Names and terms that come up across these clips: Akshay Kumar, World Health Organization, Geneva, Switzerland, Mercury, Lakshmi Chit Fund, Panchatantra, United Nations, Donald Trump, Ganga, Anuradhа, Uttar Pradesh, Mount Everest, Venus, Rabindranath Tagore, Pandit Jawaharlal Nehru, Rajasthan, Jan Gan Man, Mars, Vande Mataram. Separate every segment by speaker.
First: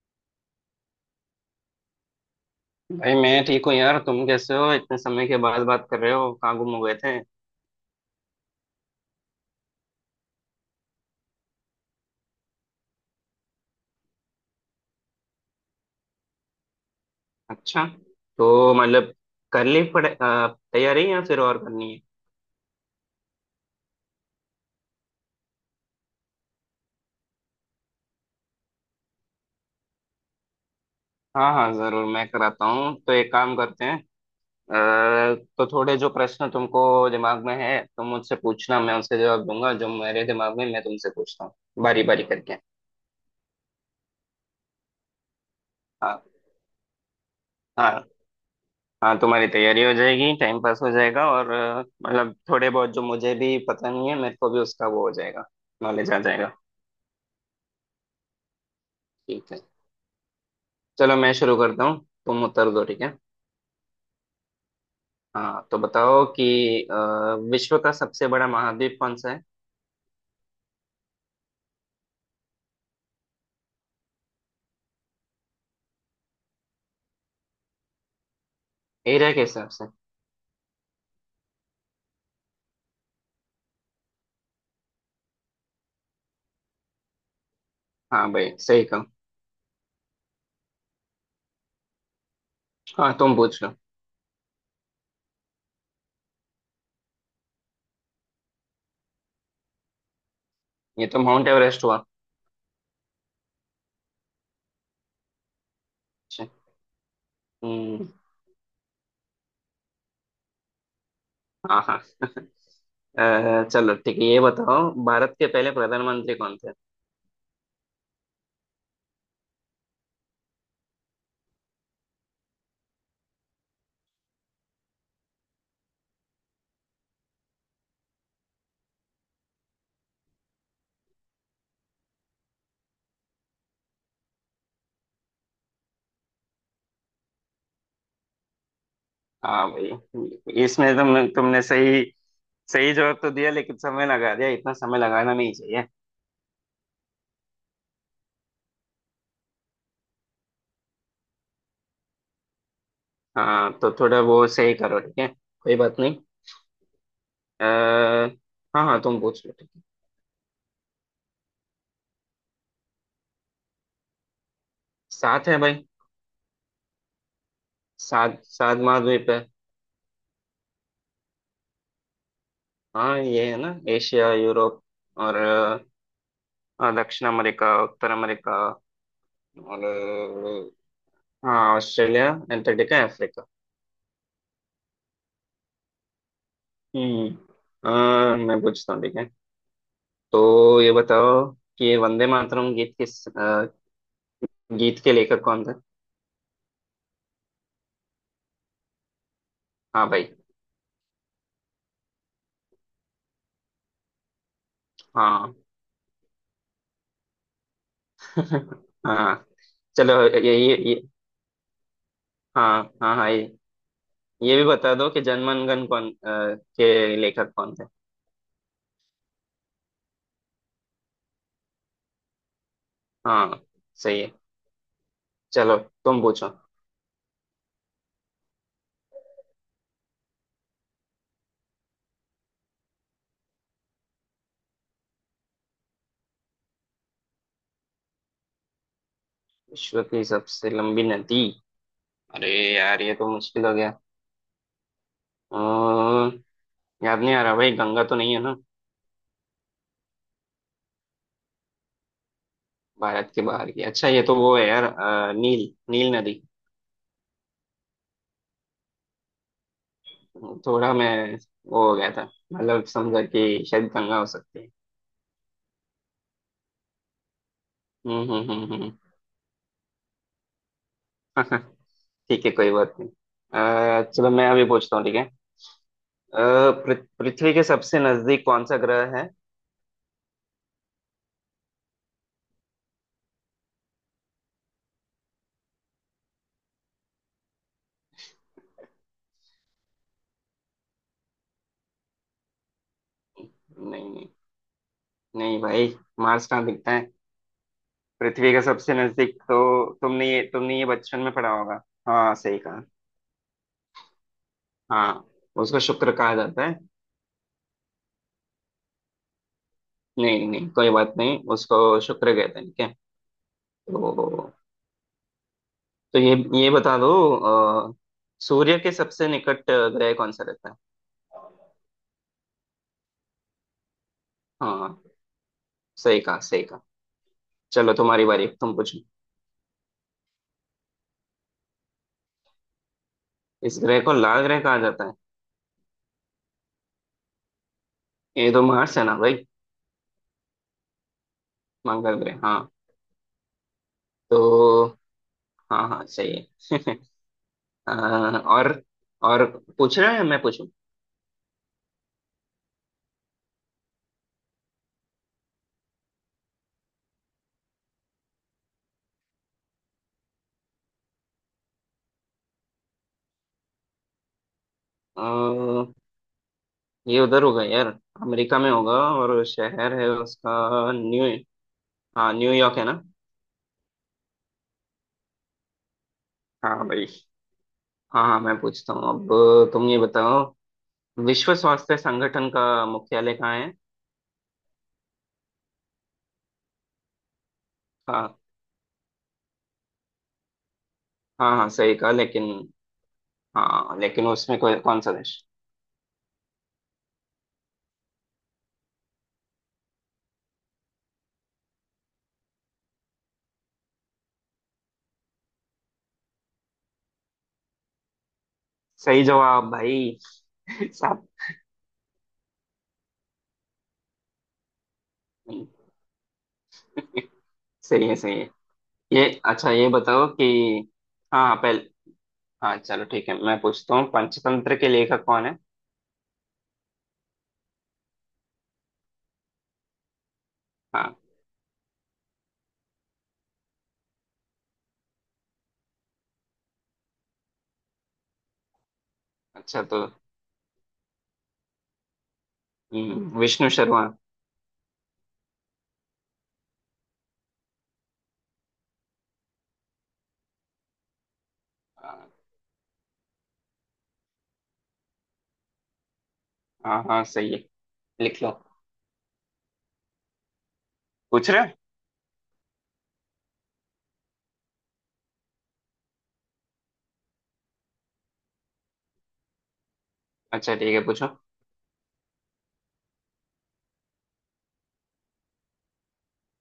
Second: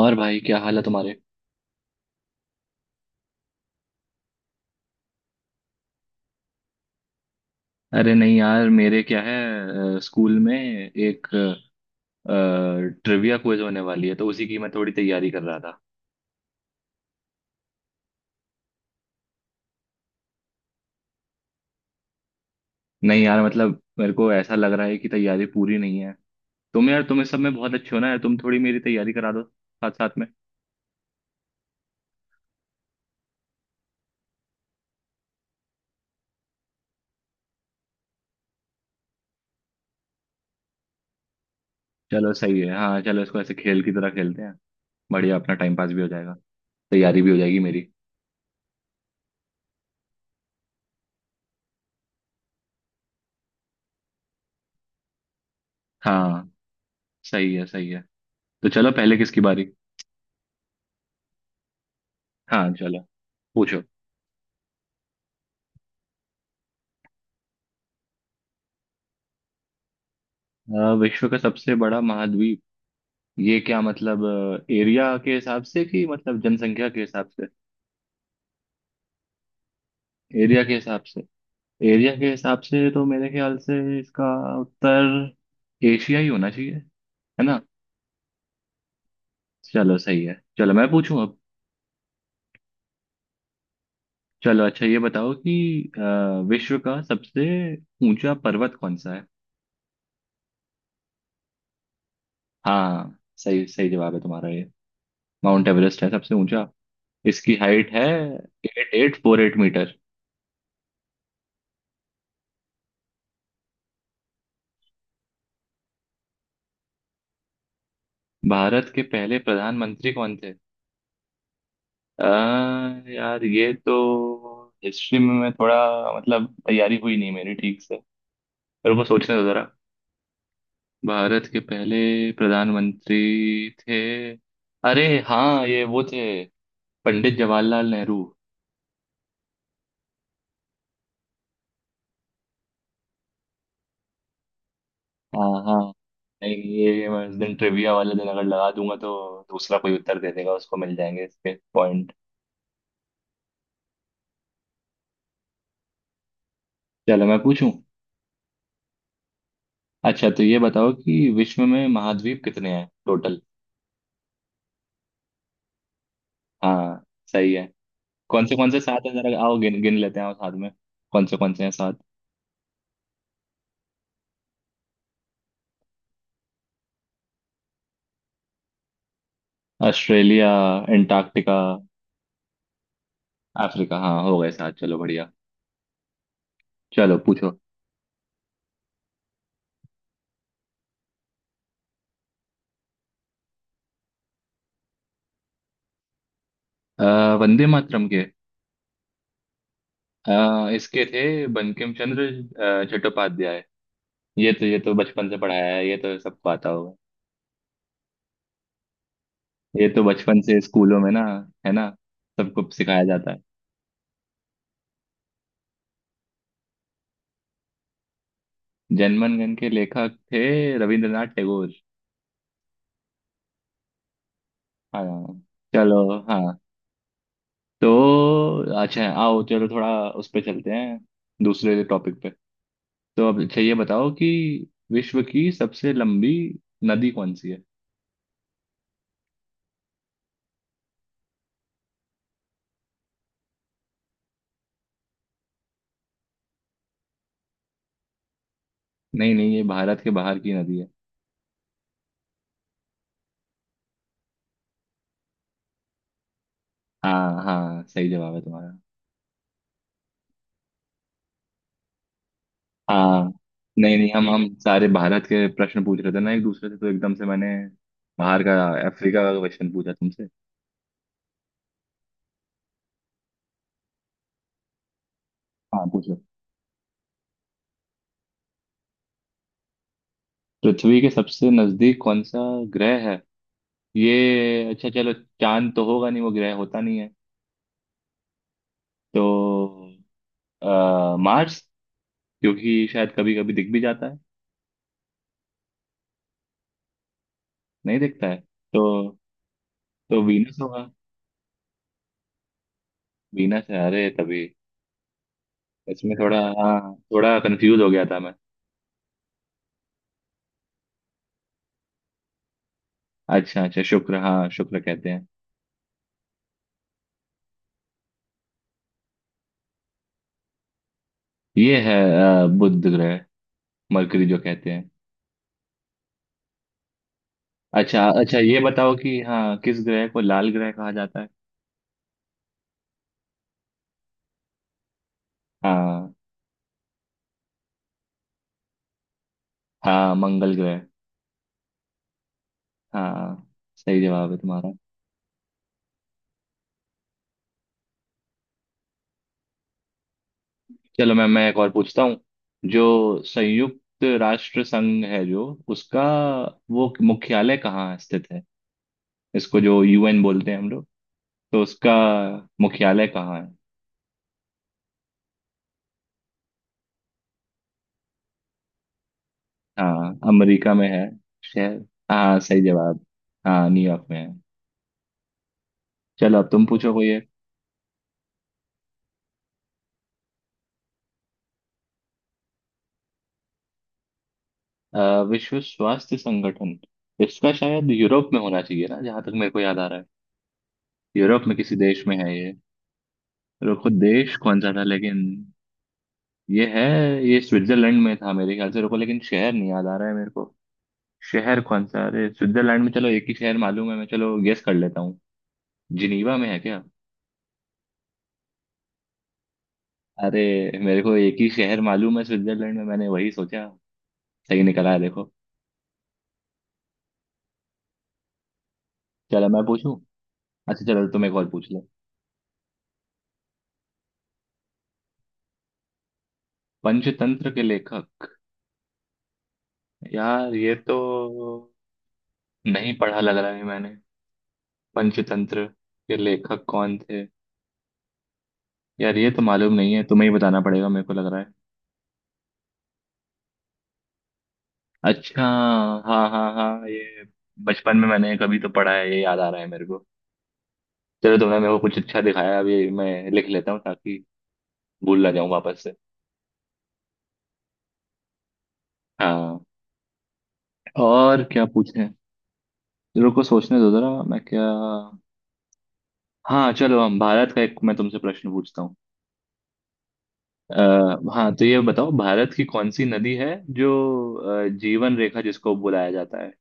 Speaker 1: और भाई क्या हाल है तुम्हारे?
Speaker 2: भाई मैं ठीक हूँ यार। तुम कैसे हो? इतने समय के बाद बात कर रहे हो, कहाँ गुम हो गए थे?
Speaker 1: अरे नहीं यार, मेरे क्या है। स्कूल में एक ट्रिविया क्विज होने वाली है, तो उसी की मैं थोड़ी तैयारी कर रहा था।
Speaker 2: अच्छा। तो मतलब कर ली पड़े तैयारी या फिर और करनी है?
Speaker 1: नहीं यार, मतलब मेरे को ऐसा लग रहा है कि तैयारी पूरी नहीं है। तुम यार तुम इस सब में बहुत अच्छे हो ना यार, तुम थोड़ी मेरी तैयारी करा दो साथ साथ में।
Speaker 2: हाँ हाँ जरूर, मैं कराता हूँ। तो एक काम करते हैं। तो थोड़े जो प्रश्न तुमको दिमाग में है तुम मुझसे पूछना, मैं उसके जवाब दूंगा, जो मेरे दिमाग में मैं तुमसे पूछता हूँ बारी बारी
Speaker 1: चलो
Speaker 2: करके।
Speaker 1: सही है। हाँ चलो, इसको ऐसे खेल की तरह खेलते हैं। बढ़िया, अपना टाइम पास भी हो
Speaker 2: हाँ
Speaker 1: जाएगा। तैयारी भी हो जाएगी मेरी।
Speaker 2: हाँ। हाँ तुम्हारी तैयारी हो जाएगी, टाइम पास हो जाएगा और मतलब थोड़े बहुत जो मुझे भी पता नहीं है मेरे को भी उसका वो हो जाएगा, नॉलेज आ
Speaker 1: हाँ,
Speaker 2: जाएगा।
Speaker 1: सही है सही है। तो चलो, पहले किसकी
Speaker 2: ठीक है।
Speaker 1: बारी?
Speaker 2: चलो मैं शुरू करता हूँ, तुम
Speaker 1: हाँ
Speaker 2: उत्तर दो,
Speaker 1: चलो,
Speaker 2: ठीक है?
Speaker 1: पूछो।
Speaker 2: हाँ तो बताओ कि अ, विश्व का सबसे बड़ा महाद्वीप कौन सा है?
Speaker 1: विश्व का सबसे बड़ा महाद्वीप? ये क्या मतलब, एरिया के हिसाब से कि मतलब जनसंख्या के हिसाब से?
Speaker 2: एरिया के हिसाब से।
Speaker 1: एरिया के हिसाब से। एरिया के हिसाब से तो मेरे ख्याल से इसका उत्तर एशिया ही होना चाहिए, है ना?
Speaker 2: हाँ भाई, सही कहा।
Speaker 1: चलो सही है। चलो मैं पूछूं अब।
Speaker 2: हाँ तुम पूछ लो।
Speaker 1: चलो अच्छा, ये बताओ कि अ, विश्व का सबसे ऊंचा पर्वत कौन सा है?
Speaker 2: ये तो माउंट एवरेस्ट हुआ।
Speaker 1: हाँ सही सही जवाब है तुम्हारा, ये माउंट एवरेस्ट है सबसे
Speaker 2: अच्छा।
Speaker 1: ऊंचा। इसकी हाइट है
Speaker 2: हम्म।
Speaker 1: 8848 मीटर।
Speaker 2: हाँ हाँ। चलो ठीक है, ये बताओ भारत के पहले प्रधानमंत्री कौन थे?
Speaker 1: भारत के पहले प्रधानमंत्री कौन थे? अ, यार, ये तो हिस्ट्री में मैं थोड़ा, मतलब तैयारी हुई नहीं मेरी ठीक से। पर वो सोचने दो जरा। भारत के पहले प्रधानमंत्री थे। अरे हाँ, ये वो थे, पंडित जवाहरलाल नेहरू।
Speaker 2: हाँ भाई, इसमें तुमने सही सही जवाब तो दिया लेकिन समय लगा दिया, इतना समय लगाना
Speaker 1: हाँ
Speaker 2: नहीं
Speaker 1: हाँ,
Speaker 2: चाहिए।
Speaker 1: नहीं, ये मैं उस दिन, ट्रिविया वाले दिन अगर लगा दूंगा तो दूसरा कोई उत्तर दे देगा, उसको मिल जाएंगे इसके पॉइंट।
Speaker 2: हाँ तो थोड़ा वो सही करो, ठीक है, कोई बात नहीं।
Speaker 1: चलो मैं पूछूं।
Speaker 2: अ, हाँ हाँ तुम पूछ लो।
Speaker 1: अच्छा तो ये बताओ कि विश्व में महाद्वीप कितने हैं टोटल?
Speaker 2: सात है भाई।
Speaker 1: हाँ सही है।
Speaker 2: सात
Speaker 1: कौन
Speaker 2: सात
Speaker 1: से साथ हैं,
Speaker 2: महाद्वीप
Speaker 1: जरा
Speaker 2: है।
Speaker 1: आओ गिन गिन लेते हैं और साथ में। कौन से हैं साथ?
Speaker 2: हाँ ये है ना, एशिया, यूरोप और हाँ, दक्षिण अमेरिका, उत्तर अमेरिका और
Speaker 1: ऑस्ट्रेलिया, अंटार्कटिका,
Speaker 2: हाँ ऑस्ट्रेलिया, एंटार्क्टिका, अफ्रीका।
Speaker 1: अफ्रीका। हाँ हो गए साथ, चलो बढ़िया। चलो
Speaker 2: हम्म।
Speaker 1: पूछो।
Speaker 2: मैं पूछता हूँ, ठीक है? तो ये बताओ कि ये वंदे मातरम गीत किस गीत के लेखक कौन थे?
Speaker 1: अ, वंदे मातरम के,
Speaker 2: हाँ भाई।
Speaker 1: इसके थे बंकिम चंद्र चट्टोपाध्याय। ये तो बचपन से
Speaker 2: हाँ।
Speaker 1: पढ़ाया है, ये तो सबको आता होगा।
Speaker 2: हाँ
Speaker 1: ये तो
Speaker 2: चलो
Speaker 1: बचपन से
Speaker 2: ये
Speaker 1: स्कूलों में ना, है ना, सबको
Speaker 2: हाँ
Speaker 1: सिखाया
Speaker 2: हाँ
Speaker 1: जाता
Speaker 2: हाँ,
Speaker 1: है।
Speaker 2: ये भी बता दो कि जनमनगन कौन के लेखक कौन थे?
Speaker 1: जनगण मन के लेखक थे रविंद्रनाथ टैगोर।
Speaker 2: हाँ सही है।
Speaker 1: हाँ
Speaker 2: चलो
Speaker 1: चलो।
Speaker 2: तुम पूछो।
Speaker 1: हाँ तो अच्छा आओ, चलो थोड़ा उस पे चलते हैं, दूसरे टॉपिक पे। तो अब अच्छा, ये बताओ कि विश्व की सबसे लंबी नदी कौन सी है?
Speaker 2: विश्व की सबसे लंबी नदी? अरे यार, ये तो मुश्किल हो गया। अम्म, याद नहीं आ रहा भाई, गंगा तो नहीं है ना?
Speaker 1: नहीं नहीं, ये भारत के बाहर की नदी है।
Speaker 2: भारत के बाहर की? अच्छा ये तो वो है यार, नील नील नदी।
Speaker 1: हाँ हाँ, सही जवाब है तुम्हारा।
Speaker 2: थोड़ा मैं वो हो गया था, मतलब समझा
Speaker 1: हाँ
Speaker 2: कि शायद
Speaker 1: नहीं नहीं,
Speaker 2: गंगा हो
Speaker 1: हम
Speaker 2: सकती है।
Speaker 1: सारे भारत के प्रश्न पूछ रहे थे ना एक दूसरे से, तो एकदम से मैंने
Speaker 2: हम्म,
Speaker 1: बाहर का,
Speaker 2: हम्म, हम्म,
Speaker 1: अफ्रीका का क्वेश्चन पूछा तुमसे।
Speaker 2: हम्म। ठीक है, कोई बात नहीं। चलो मैं अभी पूछता हूँ, ठीक है?
Speaker 1: हाँ पूछो।
Speaker 2: अ, पृथ्वी के सबसे नजदीक कौन सा ग्रह है?
Speaker 1: पृथ्वी के सबसे नजदीक कौन सा ग्रह है? ये अच्छा, चलो, चांद तो होगा नहीं, वो ग्रह होता नहीं है। तो मार्स, क्योंकि शायद कभी कभी दिख भी जाता
Speaker 2: नहीं
Speaker 1: है।
Speaker 2: नहीं। नहीं भाई, मार्स कहाँ दिखता है?
Speaker 1: नहीं दिखता है
Speaker 2: पृथ्वी का
Speaker 1: तो
Speaker 2: सबसे नजदीक तो,
Speaker 1: तो
Speaker 2: तुमने ये
Speaker 1: वीनस
Speaker 2: तुमने
Speaker 1: होगा।
Speaker 2: ये बचपन में पढ़ा होगा। हाँ सही कहा।
Speaker 1: वीनस है, अरे तभी।
Speaker 2: हाँ उसको शुक्र
Speaker 1: इसमें
Speaker 2: कहा
Speaker 1: थोड़ा
Speaker 2: जाता है।
Speaker 1: हाँ थोड़ा कंफ्यूज हो गया था मैं।
Speaker 2: नहीं नहीं कोई बात नहीं, उसको शुक्र कहते हैं, ठीक है।
Speaker 1: अच्छा अच्छा शुक्र, हाँ
Speaker 2: तो
Speaker 1: शुक्र कहते हैं।
Speaker 2: तो ये बता दो अ, सूर्य के सबसे निकट ग्रह कौन सा रहता है?
Speaker 1: ये है बुध ग्रह, मरकरी जो कहते हैं।
Speaker 2: हाँ, सही कहा, सही कहा। चलो
Speaker 1: अच्छा
Speaker 2: तुम्हारी
Speaker 1: अच्छा,
Speaker 2: बारी,
Speaker 1: ये
Speaker 2: तुम
Speaker 1: बताओ
Speaker 2: पूछो।
Speaker 1: कि हाँ, किस ग्रह को लाल ग्रह कहा जाता है?
Speaker 2: इस ग्रह को लाल ग्रह कहा जाता है?
Speaker 1: हाँ
Speaker 2: ये तो मार्स है ना भाई,
Speaker 1: हाँ मंगल ग्रह।
Speaker 2: मंगल ग्रह, हाँ।
Speaker 1: हाँ सही जवाब है तुम्हारा।
Speaker 2: तो हाँ हाँ सही है। अ, और और पूछ रहे हैं, मैं पूछूं?
Speaker 1: चलो मैम, मैं एक और पूछता हूँ। जो संयुक्त राष्ट्र संघ है जो, उसका वो मुख्यालय कहाँ स्थित है? इसको जो यूएन बोलते हैं हम लोग, तो उसका मुख्यालय कहाँ है?
Speaker 2: ये उधर होगा यार, अमेरिका में होगा। और शहर है
Speaker 1: हाँ
Speaker 2: उसका,
Speaker 1: अमेरिका में है,
Speaker 2: न्यू।
Speaker 1: शहर।
Speaker 2: हाँ
Speaker 1: हाँ सही
Speaker 2: न्यूयॉर्क है
Speaker 1: जवाब।
Speaker 2: ना।
Speaker 1: हाँ न्यूयॉर्क में है। चलो, अब तुम
Speaker 2: हाँ
Speaker 1: पूछो
Speaker 2: भाई,
Speaker 1: कोई एक।
Speaker 2: हाँ हाँ मैं पूछता हूँ अब। तुम ये बताओ विश्व स्वास्थ्य संगठन का मुख्यालय कहाँ है?
Speaker 1: विश्व स्वास्थ्य संगठन, इसका शायद यूरोप
Speaker 2: हाँ,
Speaker 1: में होना चाहिए ना, जहां तक मेरे को याद आ रहा है। यूरोप में
Speaker 2: हाँ हाँ
Speaker 1: किसी
Speaker 2: सही
Speaker 1: देश
Speaker 2: कहा
Speaker 1: में है
Speaker 2: लेकिन,
Speaker 1: ये। रुको,
Speaker 2: हाँ लेकिन
Speaker 1: देश
Speaker 2: उसमें
Speaker 1: कौन सा
Speaker 2: कोई,
Speaker 1: था
Speaker 2: कौन सा
Speaker 1: लेकिन।
Speaker 2: देश?
Speaker 1: ये है, ये स्विट्जरलैंड में था मेरे ख्याल से, रुको, लेकिन शहर नहीं याद आ रहा है मेरे को। शहर कौन सा, अरे स्विट्जरलैंड में चलो एक ही शहर मालूम है मैं, चलो गेस कर लेता हूँ। जिनीवा में है क्या?
Speaker 2: सही जवाब भाई।
Speaker 1: अरे मेरे को
Speaker 2: साहब।
Speaker 1: एक ही शहर मालूम है स्विट्जरलैंड में, मैंने वही सोचा। सही निकला है देखो।
Speaker 2: सही है, सही है। ये,
Speaker 1: चलो मैं
Speaker 2: अच्छा ये
Speaker 1: पूछूं।
Speaker 2: बताओ कि,
Speaker 1: अच्छा चलो, तुम एक
Speaker 2: हाँ
Speaker 1: और
Speaker 2: हाँ,
Speaker 1: पूछ लो।
Speaker 2: पहले, हाँ चलो ठीक है मैं पूछता हूँ। पंचतंत्र के लेखक कौन है?
Speaker 1: पंचतंत्र के लेखक, यार ये तो
Speaker 2: हाँ।
Speaker 1: नहीं पढ़ा लग रहा है मैंने। पंचतंत्र के लेखक कौन थे? यार, ये तो मालूम
Speaker 2: अच्छा
Speaker 1: नहीं है,
Speaker 2: तो
Speaker 1: तुम्हें ही बताना पड़ेगा मेरे को लग रहा है।
Speaker 2: विष्णु शर्मा।
Speaker 1: अच्छा, हाँ हाँ हाँ, ये बचपन में मैंने कभी तो पढ़ा है, ये याद आ रहा है मेरे को। चलो तुमने मेरे को कुछ अच्छा दिखाया, अभी मैं लिख लेता हूँ ताकि भूल ना जाऊँ वापस से।
Speaker 2: हाँ हाँ सही है, लिख लो।
Speaker 1: हाँ, और
Speaker 2: पूछ रहे
Speaker 1: क्या
Speaker 2: हो?
Speaker 1: पूछें। रुको सोचने दो जरा मैं क्या। हाँ चलो, हम भारत का एक मैं तुमसे प्रश्न पूछता हूँ।
Speaker 2: अच्छा
Speaker 1: अ,
Speaker 2: ठीक है पूछो।
Speaker 1: हाँ तो ये बताओ, भारत की कौन सी नदी है जो जीवन रेखा जिसको बुलाया जाता है?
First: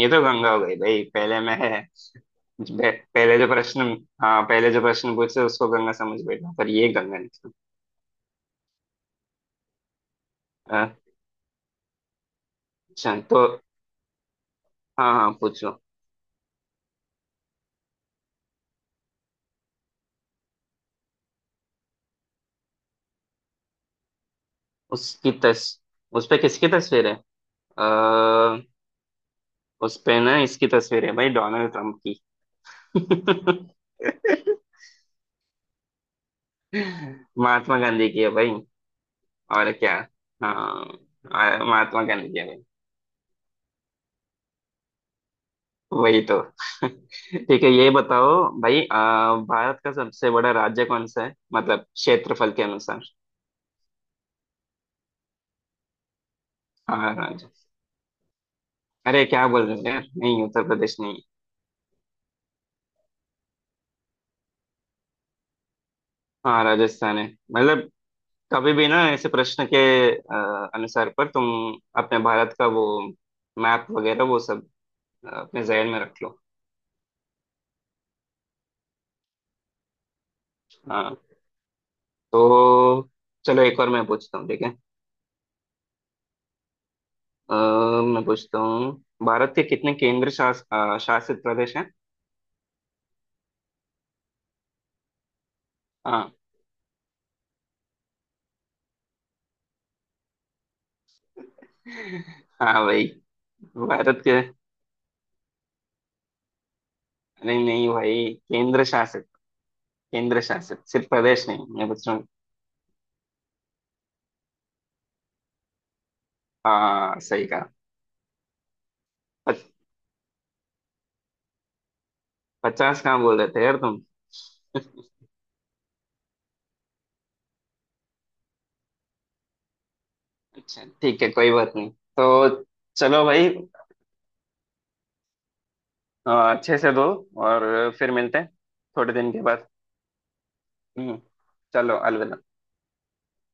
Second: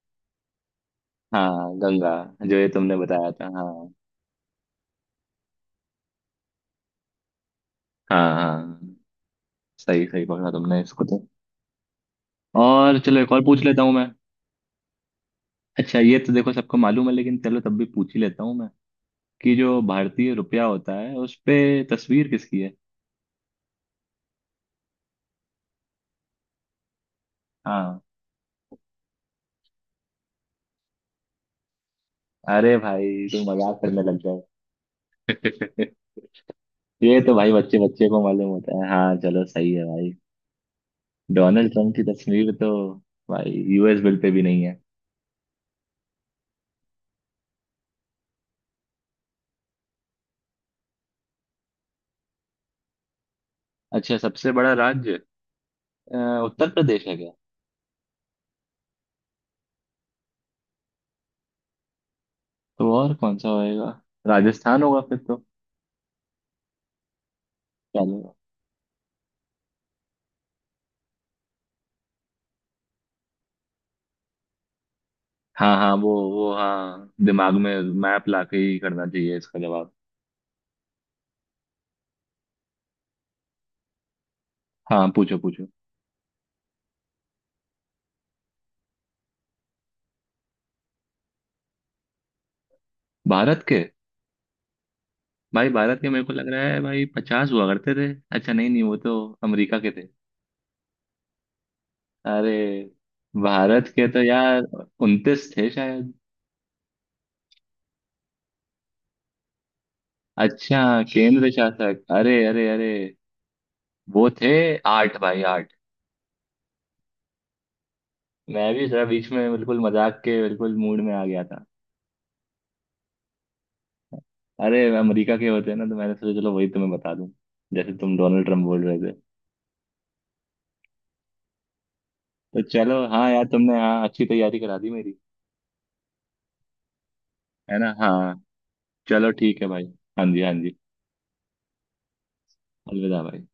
Speaker 2: ये तो गंगा हो गई भाई, पहले मैं
Speaker 1: हाँ
Speaker 2: है।
Speaker 1: गंगा, जो ये तुमने बताया
Speaker 2: पहले
Speaker 1: था
Speaker 2: जो प्रश्न,
Speaker 1: हाँ।
Speaker 2: हाँ पहले जो प्रश्न पूछे उसको गंगा समझ बैठा पर ये गंगा निकला।
Speaker 1: हाँ हाँ, सही सही पकड़ा तुमने इसको तो। और
Speaker 2: अच्छा
Speaker 1: चलो, एक और
Speaker 2: तो
Speaker 1: पूछ लेता हूँ मैं।
Speaker 2: हाँ हाँ पूछो।
Speaker 1: अच्छा ये तो देखो सबको मालूम है, लेकिन चलो तब भी पूछ ही लेता हूँ मैं कि जो भारतीय रुपया होता है, उस पे तस्वीर किसकी है?
Speaker 2: उसकी तस उस पे किसकी तस्वीर है?
Speaker 1: हाँ,
Speaker 2: आ, उस पे ना इसकी तस्वीर है भाई, डोनाल्ड ट्रंप की।
Speaker 1: अरे भाई तुम मजाक करने लग गए ये तो भाई बच्चे
Speaker 2: महात्मा
Speaker 1: बच्चे
Speaker 2: गांधी
Speaker 1: को
Speaker 2: की है
Speaker 1: मालूम
Speaker 2: भाई,
Speaker 1: होता है, हाँ चलो
Speaker 2: और
Speaker 1: सही है
Speaker 2: क्या?
Speaker 1: भाई।
Speaker 2: हाँ,
Speaker 1: डोनाल्ड ट्रंप की
Speaker 2: महात्मा गांधी की है
Speaker 1: तस्वीर
Speaker 2: भाई।
Speaker 1: तो भाई यूएस बिल पे भी नहीं है।
Speaker 2: वही तो। ठीक है, ये बताओ भाई भारत का सबसे बड़ा राज्य कौन सा है, मतलब क्षेत्रफल के अनुसार?
Speaker 1: अच्छा सबसे बड़ा राज्य, अ, उत्तर प्रदेश
Speaker 2: हाँ
Speaker 1: है क्या?
Speaker 2: राज्य, अरे क्या बोल रहे हो यार, नहीं उत्तर प्रदेश नहीं।
Speaker 1: तो और कौन सा होएगा, राजस्थान होगा फिर तो।
Speaker 2: हाँ राजस्थान है। मतलब,
Speaker 1: चलो
Speaker 2: कभी भी ना ऐसे प्रश्न के अनुसार पर तुम अपने भारत का वो मैप वगैरह वो सब अपने
Speaker 1: हाँ
Speaker 2: जहन
Speaker 1: हाँ
Speaker 2: में
Speaker 1: वो
Speaker 2: रख लो।
Speaker 1: वो हाँ, दिमाग में मैप लाके ही करना चाहिए इसका जवाब।
Speaker 2: हाँ। तो चलो एक और मैं पूछता हूँ, ठीक है?
Speaker 1: हाँ पूछो पूछो।
Speaker 2: अ, मैं पूछता हूँ, भारत के कितने केंद्र शासित प्रदेश हैं?
Speaker 1: भारत के, भाई भारत के, मेरे को
Speaker 2: हाँ।
Speaker 1: लग रहा है भाई 50 हुआ करते थे। अच्छा नहीं नहीं वो तो अमेरिका के थे। अरे
Speaker 2: हाँ भाई,
Speaker 1: भारत के
Speaker 2: भारत
Speaker 1: तो
Speaker 2: के,
Speaker 1: यार 29 थे शायद।
Speaker 2: नहीं नहीं भाई केंद्र शासित, केंद्र शासित
Speaker 1: अच्छा
Speaker 2: सिर्फ प्रदेश
Speaker 1: केंद्र
Speaker 2: नहीं मैं
Speaker 1: शासक,
Speaker 2: पूछ रहा हूँ।
Speaker 1: अरे अरे अरे, वो थे आठ भाई आठ।
Speaker 2: हाँ सही कहा।
Speaker 1: मैं भी जरा बीच में
Speaker 2: पच,
Speaker 1: बिल्कुल मजाक के बिल्कुल मूड में आ गया था।
Speaker 2: 50 कहाँ बोल रहे थे यार तुम?
Speaker 1: अरे अमेरिका के होते हैं ना, तो मैंने सोचा चलो वही तुम्हें बता दूं। जैसे तुम डोनाल्ड ट्रम्प बोल रहे।
Speaker 2: अच्छा ठीक है कोई बात नहीं। तो
Speaker 1: तो चलो
Speaker 2: चलो
Speaker 1: हाँ यार,
Speaker 2: भाई
Speaker 1: तुमने हाँ अच्छी तैयारी करा दी मेरी।
Speaker 2: अच्छे से दो और
Speaker 1: है ना
Speaker 2: फिर मिलते
Speaker 1: हाँ।
Speaker 2: हैं थोड़े
Speaker 1: चलो
Speaker 2: दिन के
Speaker 1: ठीक
Speaker 2: बाद।
Speaker 1: है भाई। हाँ जी हाँ जी।
Speaker 2: हम्म। चलो अलविदा।
Speaker 1: अलविदा भाई।